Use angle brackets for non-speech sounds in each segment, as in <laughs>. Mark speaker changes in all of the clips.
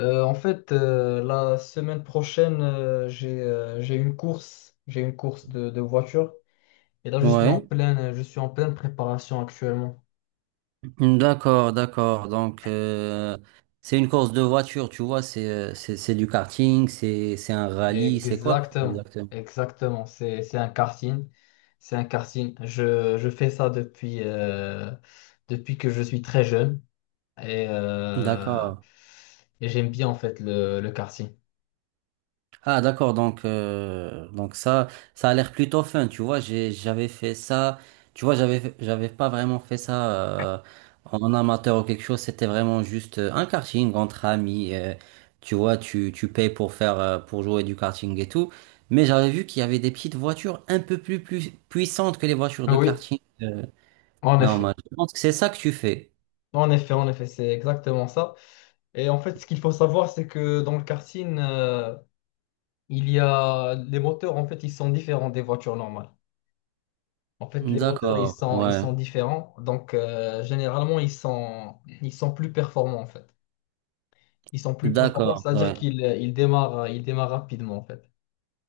Speaker 1: La semaine prochaine, j'ai une course, de voiture. Et là,
Speaker 2: Ouais,
Speaker 1: je suis en pleine préparation actuellement.
Speaker 2: d'accord, d'accord. Donc, c'est une course de voiture, tu vois, c'est du karting, c'est un rallye, c'est quoi
Speaker 1: Exactement,
Speaker 2: exactement?
Speaker 1: exactement. C'est un karting, c'est un karting. Je fais ça depuis depuis que je suis très jeune et, euh,
Speaker 2: D'accord.
Speaker 1: et j'aime bien en fait le karting.
Speaker 2: Ah d'accord, donc ça, ça a l'air plutôt fun, tu vois, j'avais fait ça, tu vois, j'avais pas vraiment fait ça en amateur ou quelque chose, c'était vraiment juste un karting entre amis, tu vois, tu payes pour pour jouer du karting et tout, mais j'avais vu qu'il y avait des petites voitures un peu plus puissantes que les voitures
Speaker 1: Ah
Speaker 2: de
Speaker 1: oui,
Speaker 2: karting
Speaker 1: en
Speaker 2: normales.
Speaker 1: effet.
Speaker 2: Je pense que c'est ça que tu fais.
Speaker 1: En effet, c'est exactement ça. Et en fait, ce qu'il faut savoir, c'est que dans le karting, il y a les moteurs, en fait, ils sont différents des voitures normales. En fait, les moteurs,
Speaker 2: D'accord,
Speaker 1: ils
Speaker 2: ouais,
Speaker 1: sont différents. Donc, généralement, ils sont plus performants, en fait. Ils sont plus performants,
Speaker 2: d'accord,
Speaker 1: c'est-à-dire
Speaker 2: ouais.
Speaker 1: qu'ils ils démarrent rapidement, en fait.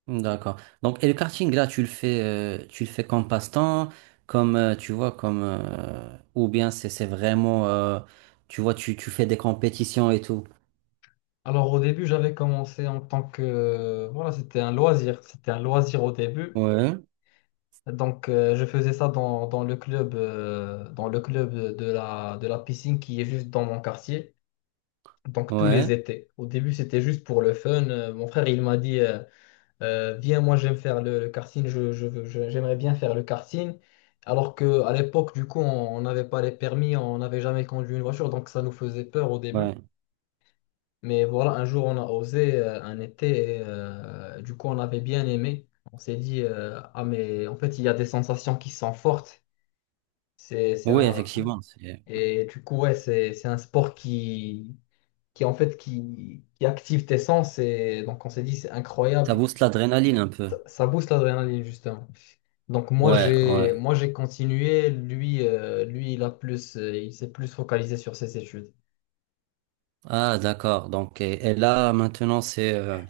Speaker 2: D'accord. Donc, et le karting, là, tu le fais comme passe-temps, tu vois, ou bien c'est vraiment, tu vois, tu fais des compétitions et tout.
Speaker 1: Alors, au début, j'avais commencé en tant que... Voilà, c'était un loisir. C'était un loisir au début.
Speaker 2: Ouais,
Speaker 1: Donc, je faisais ça dans le club de la piscine qui est juste dans mon quartier. Donc, tous
Speaker 2: ouais,
Speaker 1: les étés. Au début, c'était juste pour le fun. Mon frère, il m'a dit, viens, moi, j'aime faire le karting. J'aimerais bien faire le karting. Alors que à l'époque, du coup, on n'avait pas les permis, on n'avait jamais conduit une voiture. Donc, ça nous faisait peur au début.
Speaker 2: ouais.
Speaker 1: Mais voilà, un jour, on a osé, un été. Et, du coup, on avait bien aimé. On s'est dit, ah, mais en fait, il y a des sensations qui sont fortes. C'est, c'est
Speaker 2: Oui,
Speaker 1: un,
Speaker 2: effectivement,
Speaker 1: et du coup, ouais, c'est un sport qui, qui active tes sens. Et donc, on s'est dit, c'est
Speaker 2: ça
Speaker 1: incroyable.
Speaker 2: booste l'adrénaline un peu.
Speaker 1: Ça booste l'adrénaline, justement. Donc,
Speaker 2: Ouais, ouais.
Speaker 1: moi, j'ai continué. Lui, lui, il a plus, il s'est plus focalisé sur ses études.
Speaker 2: Ah, d'accord. Donc, et là, maintenant,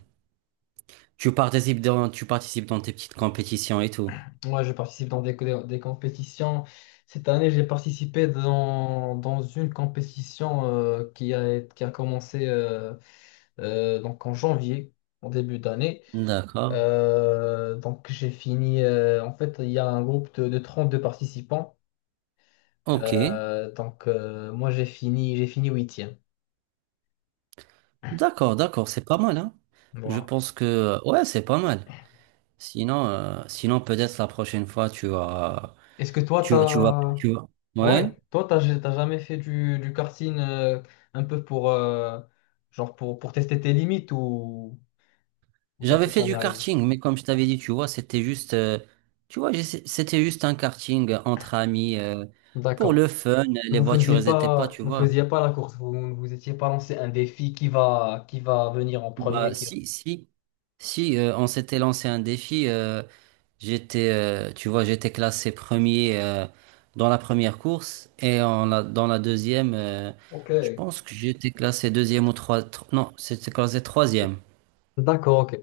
Speaker 2: tu participes dans tes petites compétitions et tout.
Speaker 1: Moi, je participe dans des compétitions. Cette année, j'ai participé dans une compétition qui a commencé donc en janvier, en début d'année.
Speaker 2: D'accord.
Speaker 1: Donc j'ai fini. En fait, il y a un groupe de 32 participants.
Speaker 2: Ok.
Speaker 1: Moi j'ai fini huitième.
Speaker 2: D'accord, d'accord. C'est pas mal, hein. Je
Speaker 1: Voilà.
Speaker 2: pense que, ouais, c'est pas mal. Sinon peut-être la prochaine fois, tu vas,
Speaker 1: Est-ce que toi
Speaker 2: tu vas, tu vas,
Speaker 1: t'as,
Speaker 2: tu vas. Ouais.
Speaker 1: ouais, t'as jamais fait du karting, un peu genre pour tester tes limites, ou ça
Speaker 2: J'avais
Speaker 1: t'est
Speaker 2: fait
Speaker 1: jamais
Speaker 2: du
Speaker 1: arrivé?
Speaker 2: karting, mais comme je t'avais dit, tu vois, c'était juste, tu vois, c'était juste un karting entre amis, pour
Speaker 1: D'accord.
Speaker 2: le fun.
Speaker 1: Et
Speaker 2: Les
Speaker 1: vous faisiez
Speaker 2: voitures, elles étaient pas,
Speaker 1: pas,
Speaker 2: tu
Speaker 1: vous
Speaker 2: vois.
Speaker 1: faisiez pas la course. Vous vous étiez pas lancé un défi qui va venir en premier,
Speaker 2: Bah,
Speaker 1: qui.
Speaker 2: si, si, si, on s'était lancé un défi. Tu vois, j'étais classé premier dans la première course et dans la deuxième,
Speaker 1: Ok.
Speaker 2: je pense que j'étais classé deuxième ou trois, non, c'était classé troisième.
Speaker 1: D'accord, ok.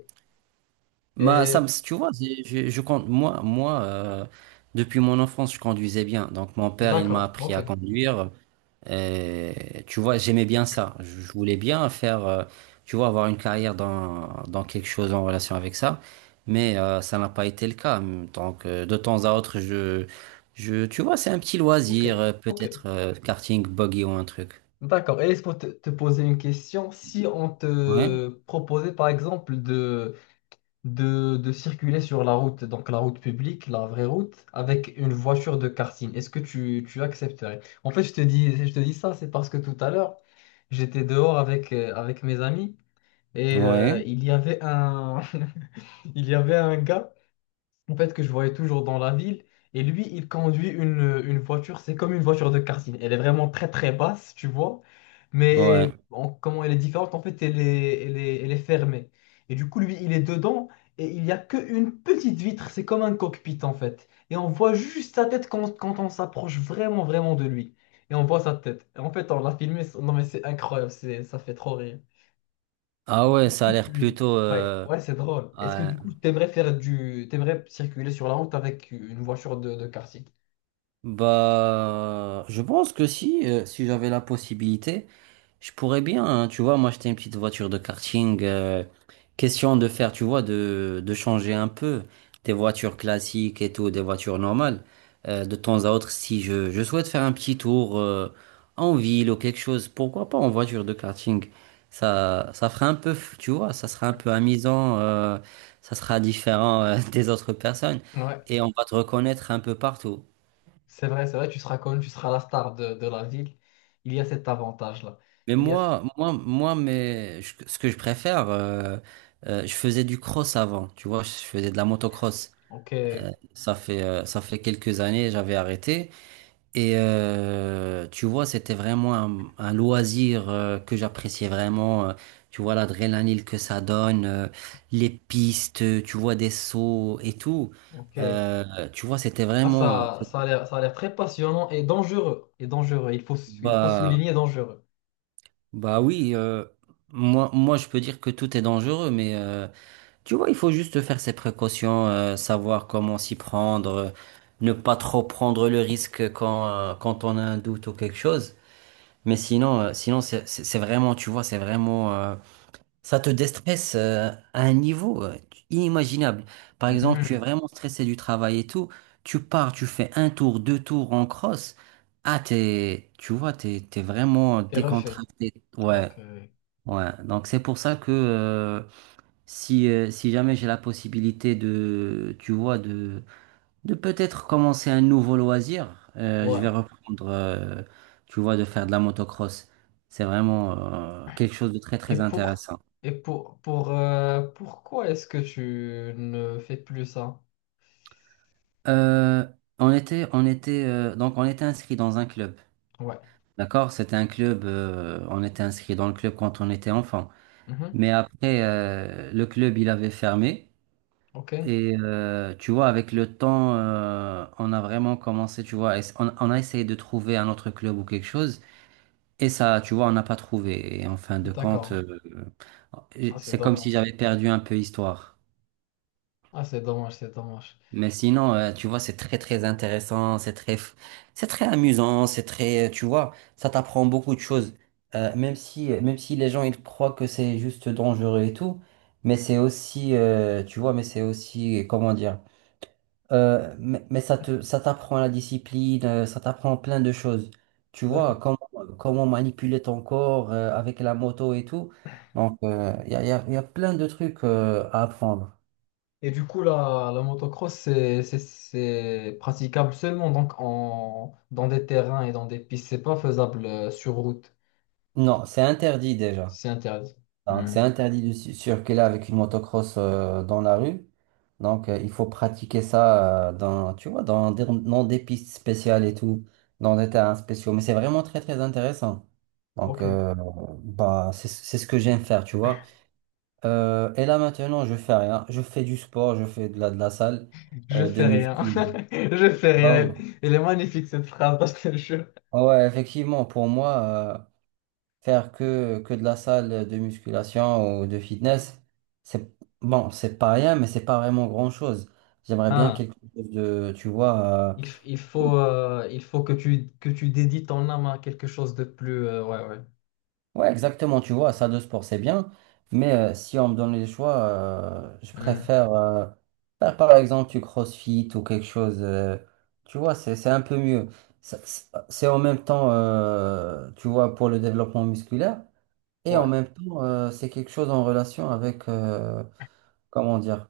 Speaker 2: Bah,
Speaker 1: Et
Speaker 2: tu vois, je compte, moi, depuis mon enfance, je conduisais bien. Donc, mon père, il m'a
Speaker 1: d'accord,
Speaker 2: appris
Speaker 1: ok.
Speaker 2: à conduire. Euh, Tu vois, j'aimais bien ça. Je voulais bien faire, tu vois, avoir une carrière dans quelque chose en relation avec ça. Mais ça n'a pas été le cas. Donc, de temps à autre, tu vois, c'est un petit
Speaker 1: Ok,
Speaker 2: loisir,
Speaker 1: ok.
Speaker 2: peut-être karting, buggy ou un truc.
Speaker 1: D'accord. Et est-ce pour te, te poser une question, si on
Speaker 2: Ouais,
Speaker 1: te proposait par exemple de circuler sur la route, donc la route publique, la vraie route, avec une voiture de karting, est-ce que tu accepterais? En fait, je te dis ça, c'est parce que tout à l'heure, j'étais dehors avec, avec mes amis et
Speaker 2: ouais,
Speaker 1: il y avait un, <laughs> il y avait un gars. En fait, que je voyais toujours dans la ville. Et lui, il conduit une voiture, c'est comme une voiture de karting. Elle est vraiment très très basse, tu vois.
Speaker 2: ouais.
Speaker 1: Mais en- comment elle est différente, en fait, elle est fermée. Et du coup, lui, il est dedans et il n'y a qu'une petite vitre, c'est comme un cockpit en fait. Et on voit juste sa tête quand, quand on s'approche vraiment vraiment de lui. Et on voit sa tête. Et en fait, on l'a filmé, non mais c'est incroyable, ça fait trop rire
Speaker 2: Ah ouais, ça a
Speaker 1: coup,
Speaker 2: l'air
Speaker 1: tu-
Speaker 2: plutôt,
Speaker 1: Ouais, ouais, c'est drôle. Est-ce que du coup, t'aimerais faire du... t'aimerais circuler sur la route avec une voiture de karting?
Speaker 2: Bah, je pense que si j'avais la possibilité, je pourrais bien, hein, tu vois, m'acheter une petite voiture de karting, question de faire, tu vois, de changer un peu des voitures classiques et tout, des voitures normales. De temps à autre, si je souhaite faire un petit tour en ville ou quelque chose, pourquoi pas en voiture de karting? Ça fera un peu, tu vois, ça sera un peu amusant, ça sera différent <laughs> des autres personnes
Speaker 1: Ouais,
Speaker 2: et on va te reconnaître un peu partout.
Speaker 1: c'est vrai, tu seras connu, tu seras la star de la ville. Il y a cet avantage-là.
Speaker 2: Mais
Speaker 1: Il y a...
Speaker 2: moi, ce que je préfère, je faisais du cross avant, tu vois, je faisais de la motocross.
Speaker 1: Ok,
Speaker 2: Ça fait quelques années, j'avais arrêté. Et tu vois, c'était vraiment un loisir que j'appréciais vraiment. Tu vois, l'adrénaline que ça donne, les pistes, tu vois, des sauts et tout.
Speaker 1: ok.
Speaker 2: Euh, Tu vois, c'était
Speaker 1: Ah,
Speaker 2: vraiment... euh, c'est-
Speaker 1: ça a l'air très passionnant et dangereux. Et dangereux, il faut
Speaker 2: bah,
Speaker 1: souligner dangereux.
Speaker 2: bah oui, moi, moi, je peux dire que tout est dangereux, Tu vois, il faut juste faire ses précautions, savoir comment s'y prendre, ne pas trop prendre le risque quand on a un doute ou quelque chose. Mais sinon c'est vraiment, tu vois, ça te déstresse, à un niveau, inimaginable. Par exemple, tu es
Speaker 1: Mhm.
Speaker 2: vraiment stressé du travail et tout, tu pars, tu fais un tour, deux tours en cross. Ah, t'es, tu vois, t'es vraiment
Speaker 1: Et refait.
Speaker 2: décontracté. Ouais,
Speaker 1: Ok.
Speaker 2: ouais. Donc c'est pour ça que, si jamais j'ai la possibilité de, tu vois, de peut-être commencer un nouveau loisir, je vais
Speaker 1: Ouais.
Speaker 2: reprendre, tu vois, de faire de la motocross. C'est vraiment quelque chose de très
Speaker 1: Et
Speaker 2: très
Speaker 1: pour...
Speaker 2: intéressant.
Speaker 1: Et pour... pourquoi est-ce que tu ne fais plus ça?
Speaker 2: Euh, on était, donc on était inscrit dans un club,
Speaker 1: Ouais.
Speaker 2: d'accord? C'était un club, on était inscrit dans le club quand on était enfant.
Speaker 1: Mhm.
Speaker 2: Mais après, le club il avait fermé.
Speaker 1: Ok.
Speaker 2: Et tu vois, avec le temps, on a vraiment commencé, tu vois, on a essayé de trouver un autre club ou quelque chose, et ça, tu vois, on n'a pas trouvé. Et en fin de compte,
Speaker 1: D'accord. Ah, c'est
Speaker 2: c'est comme si
Speaker 1: dommage.
Speaker 2: j'avais perdu un peu histoire.
Speaker 1: Ah, c'est dommage, c'est dommage.
Speaker 2: Mais sinon, tu vois, c'est très très intéressant, c'est très amusant, tu vois, ça t'apprend beaucoup de choses. Même si, les gens ils croient que c'est juste dangereux et tout, mais c'est aussi, tu vois, mais c'est aussi, comment dire. Mais, ça t'apprend la discipline, ça t'apprend plein de choses. Tu vois,
Speaker 1: D'accord.
Speaker 2: comment manipuler ton corps avec la moto et tout. Donc, il y a, y a- y a plein de trucs à apprendre.
Speaker 1: Et du coup, la motocross, c'est praticable seulement donc en, dans des terrains et dans des pistes. C'est pas faisable sur route.
Speaker 2: Non, c'est interdit
Speaker 1: Si,
Speaker 2: déjà.
Speaker 1: c'est interdit.
Speaker 2: Donc,
Speaker 1: Hmm.
Speaker 2: c'est interdit de circuler avec une motocross dans la rue. Donc, il faut pratiquer ça dans, tu vois, dans des, pistes spéciales et tout, dans des terrains spéciaux. Mais c'est vraiment très, très intéressant. Donc,
Speaker 1: Ok.
Speaker 2: bah, c'est ce que j'aime faire, tu vois. Et là maintenant, je fais rien. Je fais du sport, je fais de la salle,
Speaker 1: Je
Speaker 2: de
Speaker 1: fais rien.
Speaker 2: muscu.
Speaker 1: <laughs> Je fais
Speaker 2: Bah oui.
Speaker 1: rien. Elle est magnifique cette phrase, parce que je... te jure.
Speaker 2: Ah ouais, effectivement, pour moi, euh, faire que de la salle de musculation ou de fitness, c'est bon, c'est pas rien, mais c'est pas vraiment grand-chose. J'aimerais bien
Speaker 1: Ah,
Speaker 2: quelque chose de, tu vois,
Speaker 1: il, f- il faut que que tu dédies ton âme à quelque chose de plus... ouais, ouais.
Speaker 2: Ouais, exactement, tu vois, ça de sport, c'est bien, mais si on me donne les choix, je
Speaker 1: Hmm.
Speaker 2: préfère faire par exemple du CrossFit ou quelque chose, tu vois, c'est un peu mieux. C'est en même temps, tu vois, pour le développement musculaire, et en
Speaker 1: Ouais,
Speaker 2: même temps, c'est quelque chose en relation avec, comment dire,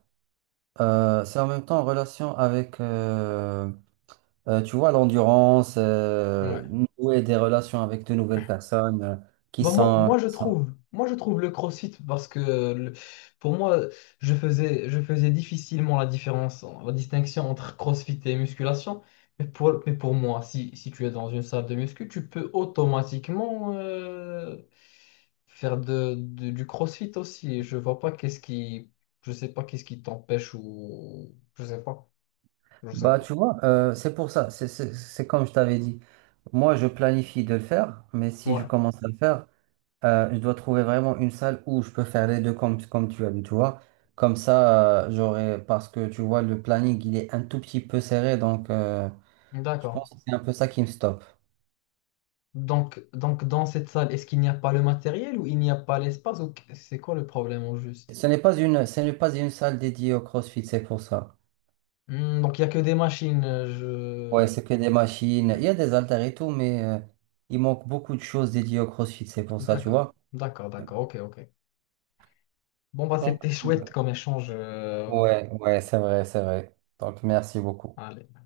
Speaker 2: c'est en même temps en relation avec, tu vois, l'endurance,
Speaker 1: ouais.
Speaker 2: nouer des relations avec de nouvelles personnes qui
Speaker 1: Bon,
Speaker 2: sont.
Speaker 1: moi, je trouve le CrossFit parce que le- pour moi, je faisais difficilement la différence, la distinction entre CrossFit et musculation. Mais pour moi, si, si tu es dans une salle de muscu, tu peux automatiquement faire du CrossFit aussi. Je vois pas qu'est-ce qui, je sais pas qu'est-ce qui t'empêche, ou je sais pas, je sais
Speaker 2: Bah,
Speaker 1: pas.
Speaker 2: tu vois, c'est pour ça, c'est comme je t'avais dit. Moi, je planifie de le faire, mais si je
Speaker 1: Ouais,
Speaker 2: commence à le faire, je dois trouver vraiment une salle où je peux faire les deux comme, tu as dit, tu vois. Comme ça, j'aurai, parce que tu vois, le planning, il est un tout petit peu serré, donc je
Speaker 1: d'accord.
Speaker 2: pense que c'est un peu ça qui me stoppe.
Speaker 1: Donc dans cette salle, est-ce qu'il n'y a pas le matériel ou il n'y a pas l'espace, ou qu- c'est quoi le problème au juste?
Speaker 2: Ce n'est pas une salle dédiée au CrossFit, c'est pour ça.
Speaker 1: Hmm, donc il n'y a que des machines.
Speaker 2: Ouais,
Speaker 1: Je...
Speaker 2: c'est que des machines, il y a des haltères et tout, mais il manque beaucoup de choses dédiées au CrossFit, c'est pour ça, tu
Speaker 1: D'accord,
Speaker 2: vois.
Speaker 1: d'accord, d'accord, ok, ok. Bon bah
Speaker 2: Donc,
Speaker 1: c'était <laughs> chouette comme échange.
Speaker 2: ouais, ouais, c'est vrai, c'est vrai. Donc, merci beaucoup.
Speaker 1: Allez.